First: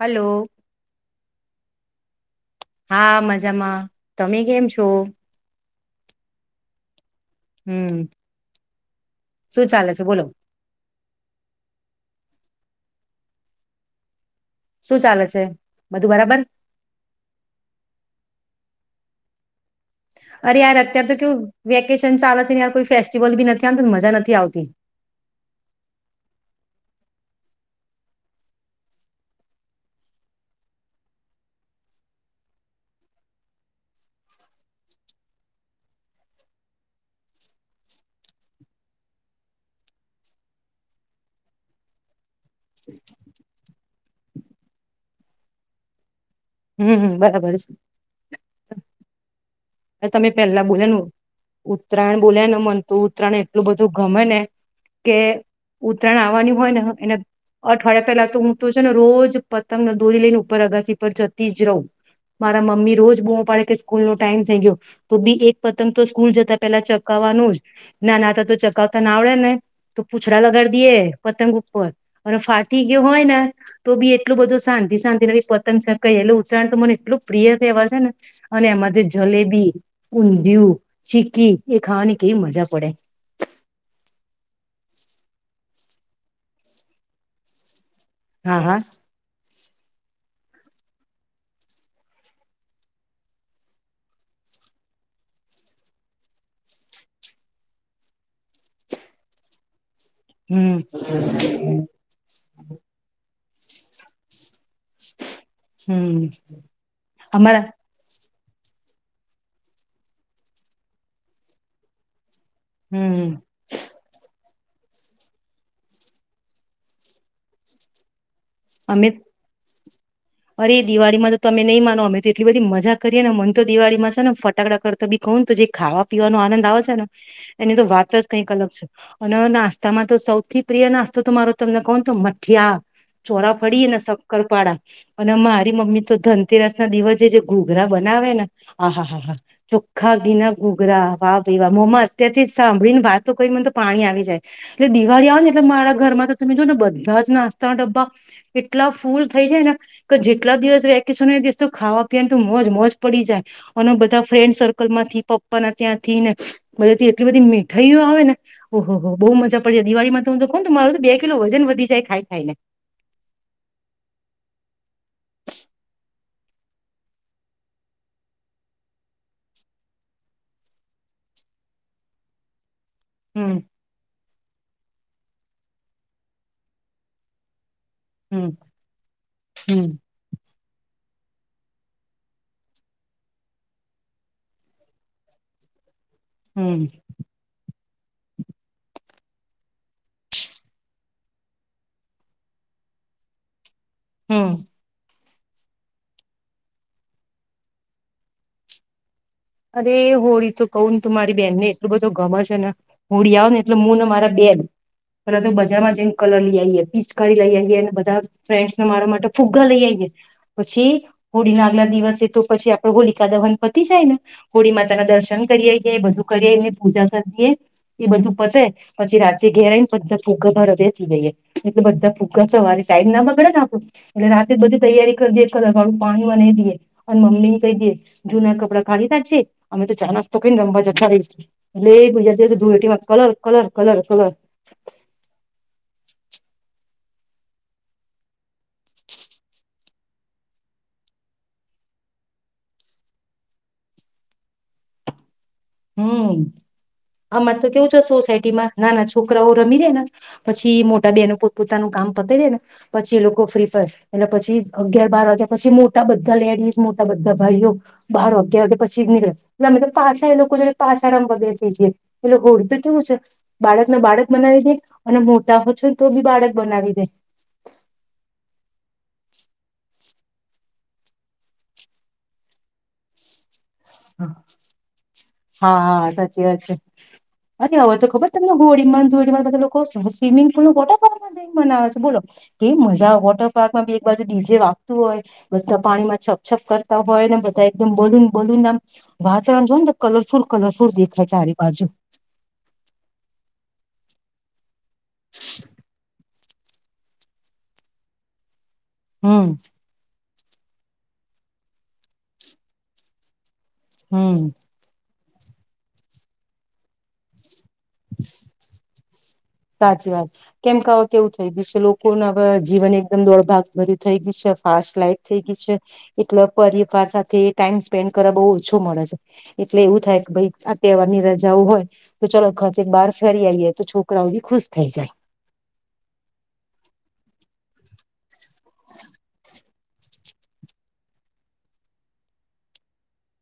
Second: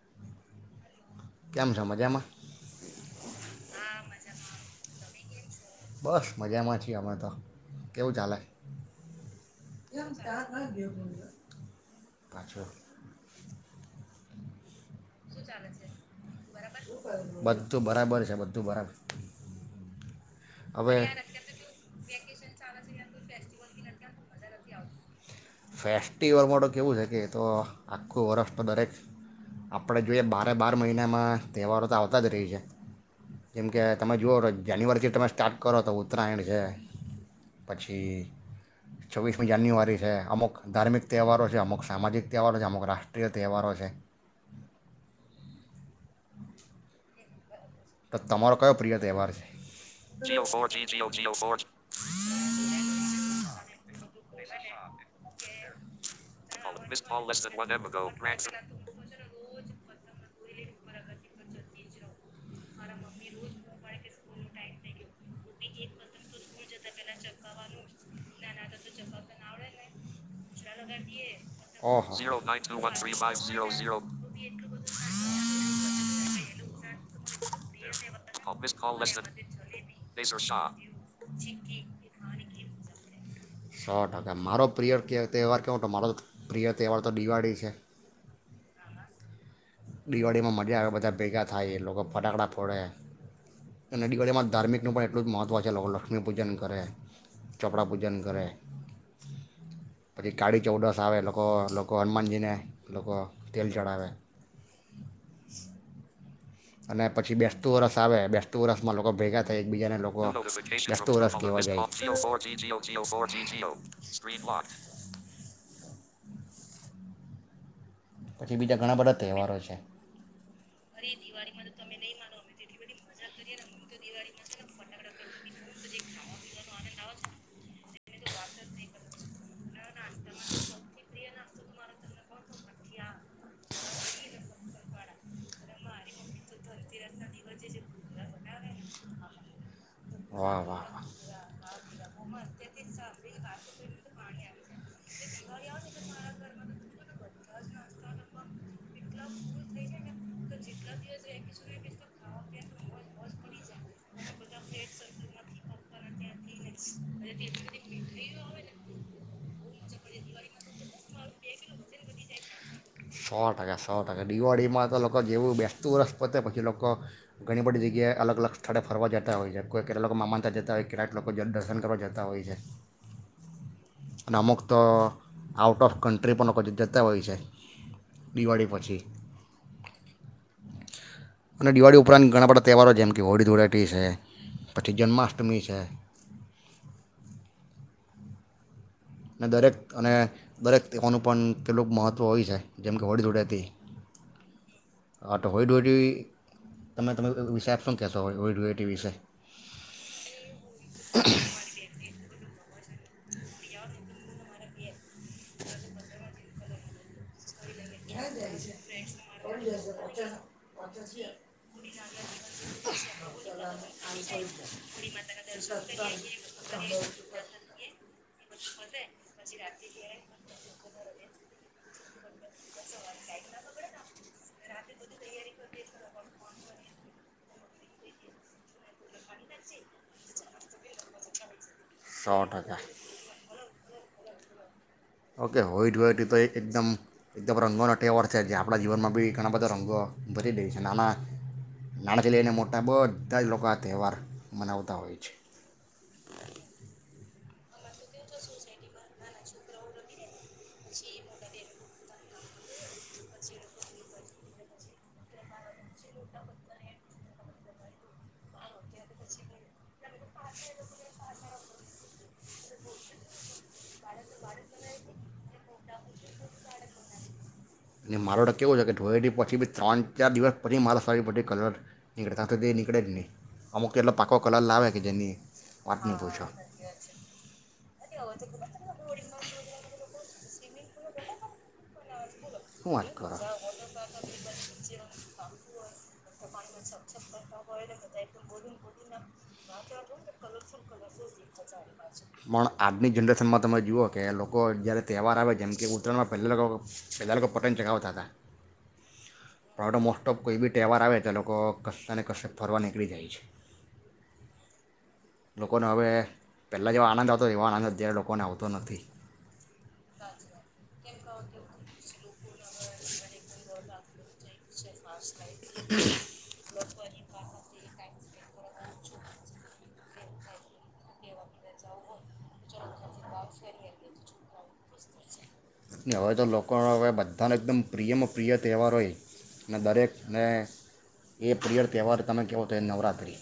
Hello! કેમ મજામાં? હા, મજામાં. તમે કેમ છો? બસ, મજામાં છીએ, અમે તો! હમ કેવું ચાલે? શું ચાલે છે કેમ, બોલો ચાહત ન ગયો મુન્દ્રા? પાછો શું ચાલે છે બધું બરાબર બધું બરાબર છે બધું બધું બરાબર અરે યાર હવે અત્યાર તો કેવું વેકેશન ચાલે છે યાર કોઈ ફેસ્ટિવલ બી નથી આમતોને મજા નથી આવતી ફેસ્ટિવલમાં તો કેવું છે કે એ તો આખું વર્ષ તો દરેક આપણે જોઈએ બારે બાર મહિનામાં તહેવારો તો આવતા જ રહી છે જેમકે તમે જુઓ જાન્યુઆરીથી તમે સ્ટાર્ટ કરો તો ઉત્તરાયણ છે પછી છવ્વીસમી જાન્યુઆરી છે અમુક ધાર્મિક તહેવારો છે અમુક સામાજિક તહેવારો છે અમુક રાષ્ટ્રીય તહેવારો છે હમ બરાબર છે તો તમારો કયો પ્રિય તહેવાર છે તમે પેલા બોલ્યા ને ઉત્તરાયણ બોલ્યા ને મન તો ઉત્તરાયણ એટલું બધું ગમે ને કે ઉત્તરાયણ આવવાનું હોય ને એને અઠવાડિયા પેલા તો હું તો છે ને રોજ પતંગને દોરી લઈને ઉપર અગાસી પર જતી જ રહવું મારા મમ્મી રોજ બમો પાડે કે સ્કૂલ નો થઈ ગયો તો બી એક પતંગ તો સ્કૂલ જતા પેલા ચકાવવાનું જ નાના હતા તો ચકાવતા ના આવડે ને તો પૂછડા લગાડી દઈએે પતંગ ઉપર ઓહો અને ફાટી ગયો હોય ને તો બી એટલું બધું શાંતિ શાંતિ બી પતંગ ચગાઈએં ઉચતરાયણ તો મને એટલું પ્રિય તે એવા છે ને અને એમાંથી જલેબી ઊંધિયું ચીકી એ ખાવાની કેવી મજા પડે સો ટકા મારો પ્રિય ક તહેવાર કેવો તો મારો પ્રિય તહેવાર તો દિવાળી છે હા હા દિવાળીમાં મજા આવે બધા ભેગા થાય એ લોકો ફટાકડા ફોડે અને નદીકડીયામાં ધાર્મિકનું પણ એટલું જ મહત્ત્વ છે લોકો લક્ષ્મી પૂજન કરે ચોપડા પૂજન કરે પછી કાળી હમ ચૌડસ આવે લોકો લોકો હનુમાનજીને લોકો તેલ ચઢાવે હમ અને પછી અમારા બેસતું વરસ આવે બેસતું વર્ષ માં લોકો ભેગા થાય એક બીજાને બેસતું વર્ષ કેવા જાય હમ [unintelligible] પછી બીજા ઘણા અમે બધા તહેવારો છે અરે દિવાળીમાં તો તમે નહી માનો અમે તો એટલી બધી મજા કરીએ ને મને તો દિવાળીમાં છે ને ફટાકડા કરતા બી કહ તો જે ખાવા પીવાનો આનંદ આવે છે ને એની તો વાત જ કંઈક અલગ છે નાસ્તામાં તો સૌથી પ્રિય નાસ્તો તો મારો તમને કોણ તો મઠિયા છોડાફરીએે ને શક્કરપાડાા અને મારી મમ્મી તો ધનતેરાસ ના દિવસે જે ઘોઘરા બનાવે ને આહા હા હા ખાાગી ના વાહ વાહ વાહ ઘૂઘરા વા ભી વા મમ્મા અત્યથી સાંભળીને વાત તો કરી મને તો પાણી આવી જાય એટલે દિવાળી આવે ને એટલે મારા ઘરમાં તો તમે જો ને બધા જ નાસ્તાના ડબ્બા એટલા ફૂલ થઈ જાયને કે જેટલા દિવસ વેકેશન દિવસ તો ખાવા પીવાની તો મોજ મોજ પડી જાય અને બધા ફ્રેન્ડસ અકલ માંથી પપ્પાના ત્યાં થી ને બધાથી એટલી બધી મીઠાઈઓ આવે ને ઓહો હો બહુ મજા પડી જાય દિવાળીમાં તો હું તો કહ મારું બે કિલો વજન વધી જાય ખાય ખાય ને સો ટકા સો ટકા દિવાળીમાં તો લોકો જેવું બેસતું વર્ષ પતે પછી લોકો ઘણી બધી જગ્યાએ અલગ અલગ સ્થળે ફરવા જાય હોય છે કોઈ કેટલા લોકો મામાને તયા જતા હોય કેટલા લોકો દર્શન કરવા જતા હોય છે હમ અને અમુક તો આઉટ ઓફ કન્ટ્રી પણ લોકો જતા હોય છે હમ દિવાળી પછી હમ અને દિવાળી ઉપરાંત ઘણા બધા તહેવારો જેમ કે હોળી ધુળટી છે પછી જન્માષ્ટમી છે હમ અને દરેક અને દરેક તેવાનું પણ કેટલુંક મહત્ત્વ હોય છે જેમ કે હોળી જોળે હતી હમ હા તો હોયડોયટીવી તમે તમે વિશે આપ શું કહેશો હોય હોળડોયટી વિશે અરે હોળી તો કહું ને તું મારી બેહેનને એટલું બધું ગમે છે ને હોડી આવ ને એટલે મુું ને મારા બેગ પર તો બજારમાં જેને કલર લઈ આવીએ પીચ કરી લઈ આવીએ બધા ફ્રેન્ડસને મારા માટે ફુગ્ગા લઈ આવીઈએ પછી હોળી ના આગલા દિવસે તો પછી આપડે હોલિકા દ વન પતી જાય ને હોળી માતા ના દર્શન કરીએએ એ બધું કરીને પૂજા કરીએ એ બધું પતે પછી રાત્ર ઘેરે આવીને બધા ફુગ્ગા ભ બેસી જઈએ એટલે બધા ફુગ્ગા સવારે સાઈડ ના બગડે આપડું એટલે રાતે બધી તૈયારી કરી દેએ કલરડું પાણીમાં નહી દઈએ અને મમ્મી ને કહી દેએ જૂના કપડા અમે તો ચા નાસ્તો કઈ રંવા જ એટલે સો બીજા ધૂ ટકા એટીમાં colour colour colour colour okay હોયટી હોયટી તો એકદમ એકદમ રંગોનો તહેવાર છે જે આપણા જીવનમાં બી ઘણા બધા રંગો ભરી દે છે નાના નાણાકી લઈને મોટા બધા જ લોકો આ તહેવાર મનાવતા હોય છે હમ અમારે તો કેવું છે સોસાયટીમાં નાના છોકરાઓ રમી જાય ને પછી મોટા દેનો પોતાનું કામ પતા જે ને પછી એ લોકો ફ્રી પ એલે પછી અગિયાર બાર વાગ્યા પછી મોટા બધા લેડીસ મોટા બધા ભાઈઓ બાર અગિયાર વાગે પછી નીળે એ તો પાછા એ લોકો લોકોને પાછામ વધે થ જ એટલે હોડ તો કેવું છે બાળકને બાળક બનાવી દે અને મોટા હો છો તો બી બાળક બનાવી દે અને મારો તો કેવું છે કે ઢોઈ પછી બી ત્રણ ચાર દિવસ પછી મારો સરી બધી કલર નીકળે ત તો તે એ નીકળે જ નહીં અમુક એટલો પાકો કલર લાવે કે જેની વાત હા નહીં સાચી પૂછો વાત છે અરે હવે તો ખબર તમને હોળીમાં ધોળીમાં બધા લોકો સ્વિમિંગ બટા મના આવે છે બોલો કે શું વાત મજા કરો વોટર પાર્કમાં બી એક બાજુ ડીજે વાગતું હોય બધા પાણીમાં છપછપ કરતા હોય ને બધા એકદમ બલુન બલુન આમ વાતાવરણ જો ને તો કલરફુલ કલરફુલ દેખાય ચારે બાજુ પણ આજની જનરેશનમાં તમે જુઓ કે લોકો જયારે તહેવાર આવે જેમ કે ઉતરમાં પહેલા પહેલા કોટન જગાવતા હતા હમ ટોપ કોઈ બી તહેવાર આવે તો લોકો કશતા ને કશ ફરવા નીકળી જાય છે હમ લોકોનો હવે પહેલા જેવાો આનંદ આવતો એ આંદ અત્યારે લોકોને આવતો નથી સાચી વાત કેમ કેવા કેવું થઈ ગયું છે લોકો ના જીવન એકદમ દોડભાગ ભર્યું થઈ ગક હારસ લાઈક થઈ ગઈ છે એટલે પરિવાર સાથે ટાઈમ સ્પેન્ડ કર બહુ ઓછું મળે છે એટલે એવું થાય કે ભાઈ આ તહેવાર ની રજાઓ હોય તો ચાલ ઘ બાર ફેરી આવીઈએે તો છોક છોકરાઓ બી ખુશ થઈ જાય હવે તો લોકો હવે બધાનો એકદમ પ્રિયમાં પ્રિય તહેવાર હોય અને દરેકને એ પ્રિય તહેવાર તમે કહેહો તો એ નવરાત્રિ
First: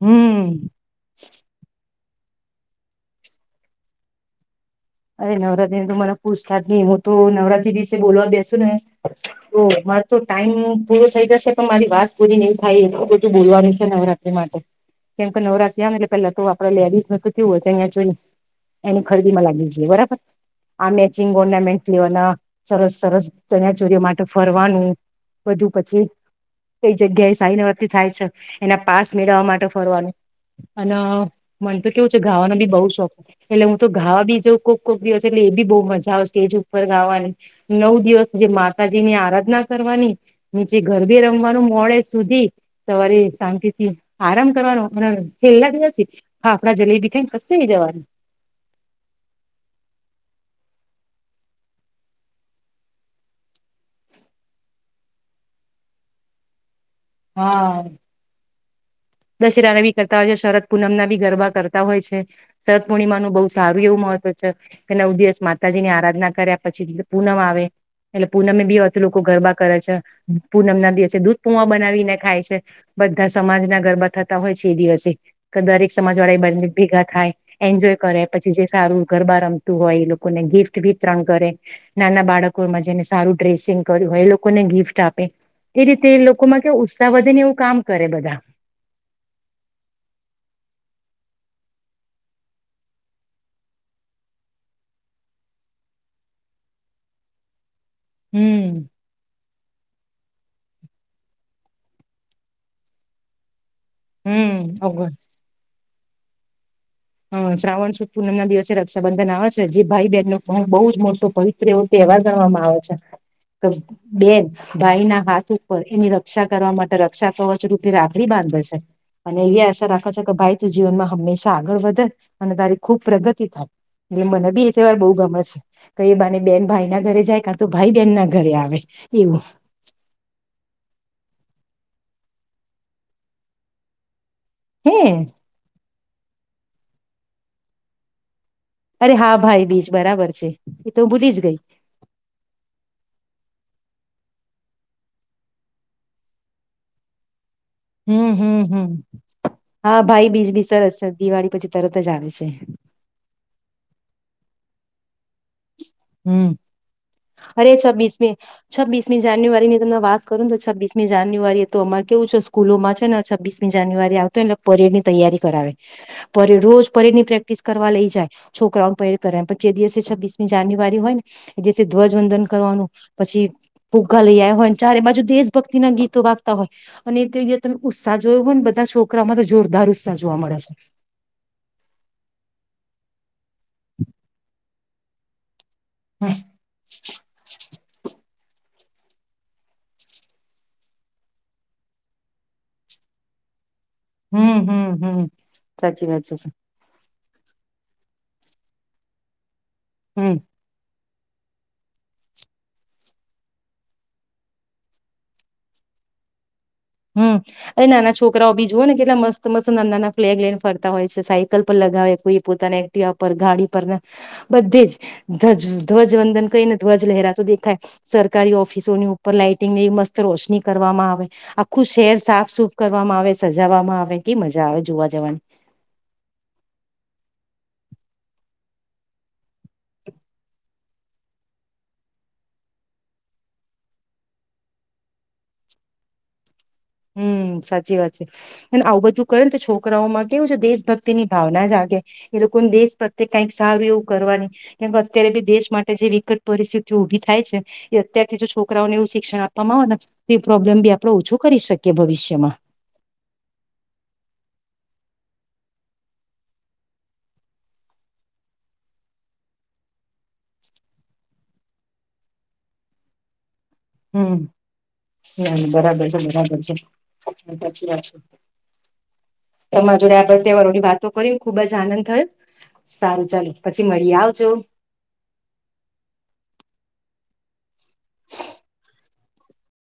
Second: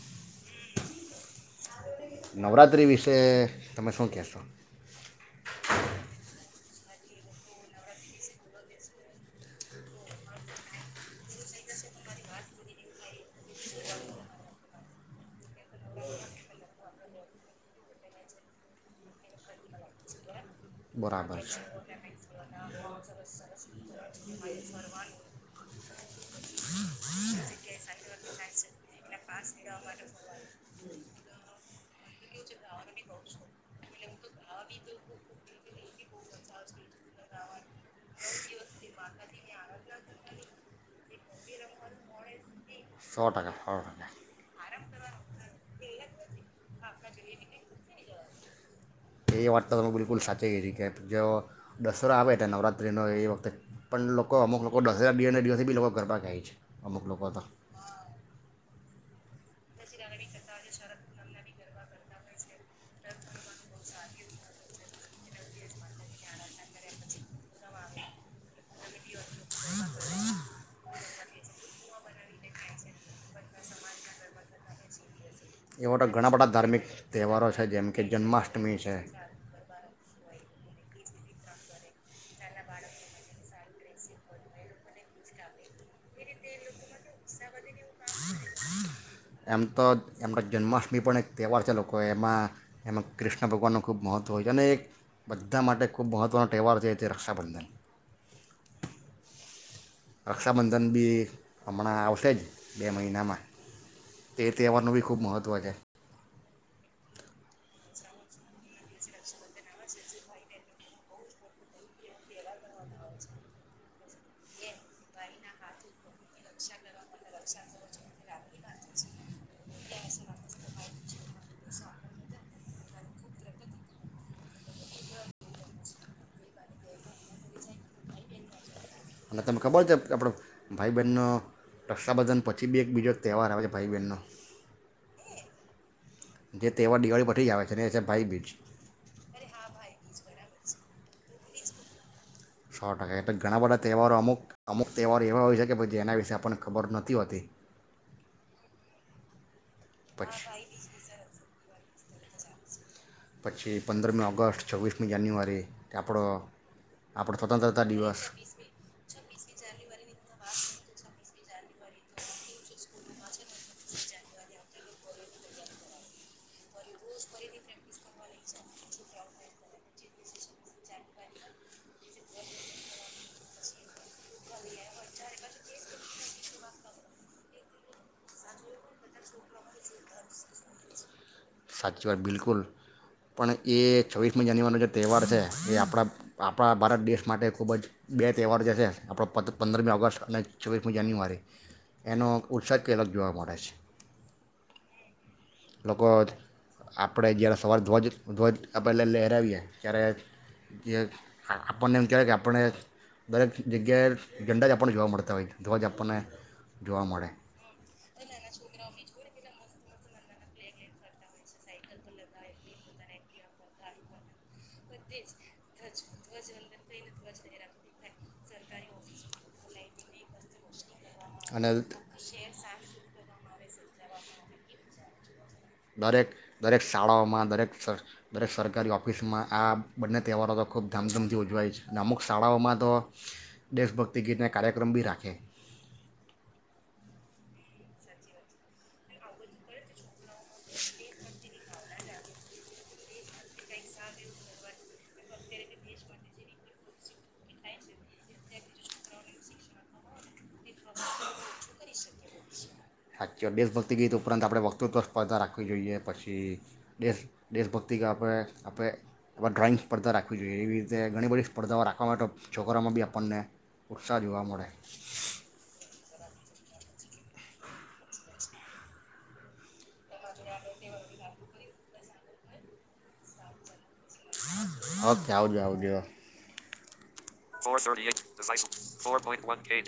હમ નવરાત્રી વિશે તમે શું કહેશો અરે નવરાત્રીની તો મને પૂછતા જ નહી હું તો નવરાત્રી વિશે બોલવા બેસુ ને તો મારે તો ટાઈમ પૂરો થઈ જશે પણ મારી વાત પૂરી નઈ થાય એ બધું બોલવાનું છે નવરાત્રી માટે કેમકે નવરાત્રી આવે ને એટલે પેલા તો આપડા લેડીઝ ન તો થયું હોય છે અહીંયા જોઈ ને એની ખરીદી માં લાગી એ બરાબ આ મેચિંગ બરાબર છે ઓર્નામેન્ટ લેવાના સરસ સરસ ચરિયાચોરીઓ માટે ફરવાનું બધું પછી કઈ જગ્યાએ સાઈનવથી થાય છે એના પાસ મેળવવા માટે ફરવાનું અને મન તો કેવું છે ગાવાનો બી બઉ શોખ એટલે હું તો ગાવા બી જો કોક કોકી એ બ બહ મજા આવે સ્ટેજ ઉપર ગાવાની નવ દિવસ જે માતાજી ની આરાધના કરવાની નીચે ઘર બી રમવાનું મોડે સુધી સવારે સો શાંતિ ટકા સો થી ટકા આરામ કરવાનું અને છેલ્લા દિવસે હા આપડા જલેબી કઈ કસે નઈ જવાનું એ વાત તો બિલકુલ સાચી છ છે કે જે દસરો આવે ત નવરાત્રિનો એ વખતે પણ લોકો અમુક લોકો દસરા બેડીને દિવસેથી બી લોકો ગરબા કહેાય છે અમુક લોકો તો હા દશેરાી કરતા હોય છે શરદ પૂનમ ના ભી ગરબા કરતા હોય છે શરદ પૂર્ણિમાનુંું બહ સારું એવું મહત્વ છે કે નવ દિવસ માતાજીની આરાધના કર્યા પછી પૂનમ આવે એટલે પૂનમે બી વધુ લોકો ગરબા કરે છે પૂનમ ના દિવસે દૂધ પૂવા બનાવીને ખાય છે બધા સમાજ ના ગરબા થતા હોય છે એ દિવસે કે દરેક એવા તો સમાજ ઘણા વાળા એ બધા બને ધાર્મિક ભેગા થાય તહેવારો છે જેમ એન્જોય કે કરે પછી જે જન્માષ્ટમી છે સારું ગરબા રમતું હોય એ લોકોને ગિફ્ટ વિતરણ કરે નાના બાળકોમાં જેને સારું ડ્રેસિંગ કર્યું હોય એ લોકોને ગિફ્ટ આપે એ રીતે લોકોમાં કે ઉત્સાહ વધે ને એવું કામ કરે બધા એમ તો એમનો જન્માષ્ટમી પણ એક તહેવાર છે લોકો એમાં એમાં કૃષ્ણ ભગવાનનું ખૂબ મહત્ત્વ હોય છે અને એક બધા માટે ખૂબ મહત્ત્વનો તહેવાર છે રક્ષાબંધન હમ રક્ષાબંધન બી હમણાં આવશે જ બે મહિનામાં તે હમ તહેવારનું બી ઓગણ ખૂબ મહત્ત્વ છે હ શ્રાવણ સુદ પૂનમ ના દિવસે રક્ષાબંધન આવે છે જે ભાઈ બહેન ન બહુ જ મોટો પવિત્ર તે એવા ગણવામાં આવે છે કે બેન ભાઈ ના હાથ ઉપર એની રક્ષા કરવા માટે રક્ષા કવચ રૂપી રાખડી બાંધે છે અને એવી આશા રાખે છે કે ભાઈ તું જીવનમાં હંમેશા આગળ વધે અને તારી ખુબ પ્રગતિ થાય એટલે મને બી એ તહેવાર બહુ ગમેત છે કે એ બાને બેન ભાઈ ના ઘરે જાય કારણ તો ભાઈ બેન ના ઘરે આવે અને એવું તમને ખબર છે આપણો ભાઈ બહેનનો રક્ષાબંધન પછી બી એકબીજો એક તહેવાર આવે છે ભાઈ બહેનનો હમ જે તહેવાર દિવાળી પી જ આવે છે ને એ છે ભાઈ બીચ અરે હા ભાઈ બીચ બરાબર છે એ તો હું ભૂલી જ ગઈ સો ટકા એટલે ઘણા બધા તહેવારો અમુક અમુક તહેવારો એવા હોય શકે જે એના વિશેે આપણને ખબર નથી હોતી હમ હમ હમ હા ભાઈ પછી બીજ બી સરસ છે દિવાળી પછી તરત જ આવે છે પછી પંદરમી ઓગસ્ટ છવ્વીસમી જાન્યુઆરી આપણો હમ આપણો અરે સ્વતંત્રતા દિવસ છ્વીીસમી છવ્વીસમી જાન્યુઆરીની તમમે વાત કરું ને તો છવ્વીીસમી જાન જાન્યુઆરી તો અમારે કેવું છે સ્કૂલોમાં છે ને છવ્ીસમી જાન્યુઆરી આવતો એટલે પરેડ ની તૈયારી કરાવે પરેડ રોજ પરેડ ની પ્રેક્ટિસ કરવા લઈ જાય છોકરાઓને પરેડ કરે પણ જે દિવસે છ્ીસમી જાન્યુઆરી હોય ને, જેથી ધ્વજવંદન કરવાનું, પછી ભોગા લઈ આવ્યા હોય ને ચારે બાજુ દેશ ભક્તિ ના ગીતો વાગતા હોય, અને તમે ઉત્સાહ જોયો હોય ને બધા છોકરામાં તો જોરદાર ઉત્સાહ જોવા મળે છે. સાચી વાત બિલકુલ, પણ એ છવ્વીસમી જાન્યુઆરીનો જે તહેવાર છે. એ આપણા આપણા ભારત દેશ માટે ખૂબ જ બેસ્ટ તહેવાર જે છે આપણો પ પંદરમી ઓગસ્ટ અને છવ્વીસમી જાન્યુઆરી, એનો ઉત્સાહ કે અલગ જોવા મળે છે. હમ હમ હમ લોકો સાચી વાત છે. આપણે જ્યારે સવારે ધ્વજ ધ્વજ આપેલા લહેરાવીએ. ચ્યારે હમ જે આપણને એમ કહેવાય કે આપને દરેક જગ્યાએ જઝંડા જ આપણને જોવા મળતા હોય ધ્વજ આપણને. જોવા મળે હમ એ નાના છોકરાઓ બી જુઓ ને કેટલા મસ્ત મસ્ત નાંદ ના ફ્લેગ લઈન ફરતા હોય છે સાયકલ પર લગાવે કોઈ પોતાના એક્ટવા પર ગાડી પર ને. બધી જ ધ્વજ ધ્વજવંદન કહીને ધ્વજ લહેરા તો દેખાય, સરકારી ઓફિસોની ઉપર લાાઈટિંગની મસ્ત રોશની કરવામાં આવે. અને [unintelligible] ખૂ શેર સાફ સુફ કરવામાં આવે છે. સજાવામાં આવે કે મજા આવે જોવા જવાની. દરેક દરેક શાળાઓમાં દરેક દરેક સરકારી ઓફિસમાં આ બંને તહેવારો તો ખૂબ ધામધમથી ઉજવાય છે અને અમુક શાળાઓમાં તો, દેશભક્તિ ગીતને કાર્યક્રમ બી રાખે. હમ સાચી વાત છે, અને આવું બધું કરે ને તો છોકરાઓ માં કેવું છે દેશ ભક્તિ ની ભાવના ના જાગે, એ લોકોને દેશ પ્રત્યે કઈક સારું એવું કરવા ની, કે અત્યારે બી દેશ માટે જે વિકટ પરિસ્થિતિ ઉભી થાય છે, એ અત્યારથી જો છોકરાઓને એવું શિક્ષણ આપવામાં આવે ને એ પ્રોબ્મ બી આપડો ઓછ કરી શકીએ. કે ભવષ્યમાં. સાચી દેશભક્તિ ગીત ઉપરાંત આપણે વક્તૃત્વ સ્પર્ધા રાખવી જોઈએ પછી, દેશ દેશભક્તિ ગીત આપણે આપણે ડ્રોઈંગ સ્પર્ધા રાખવી જોઈએ એવી રીતે ઘણી બધી સ્પર્ધાઓ રાખવા માટે છોકરાઓમાં બી આપણને ઉત્સાહ હમ જોવા મળે ના બરાબર. સા વાત, તમારા જોડે આ તહેવારોની વાતો કરી ખુબ જ આનંદ થયો, સારું ચાલ ઓકે આવજો આવજો. ફોડીએ ફ [unintelligible] વકે [unintelligible]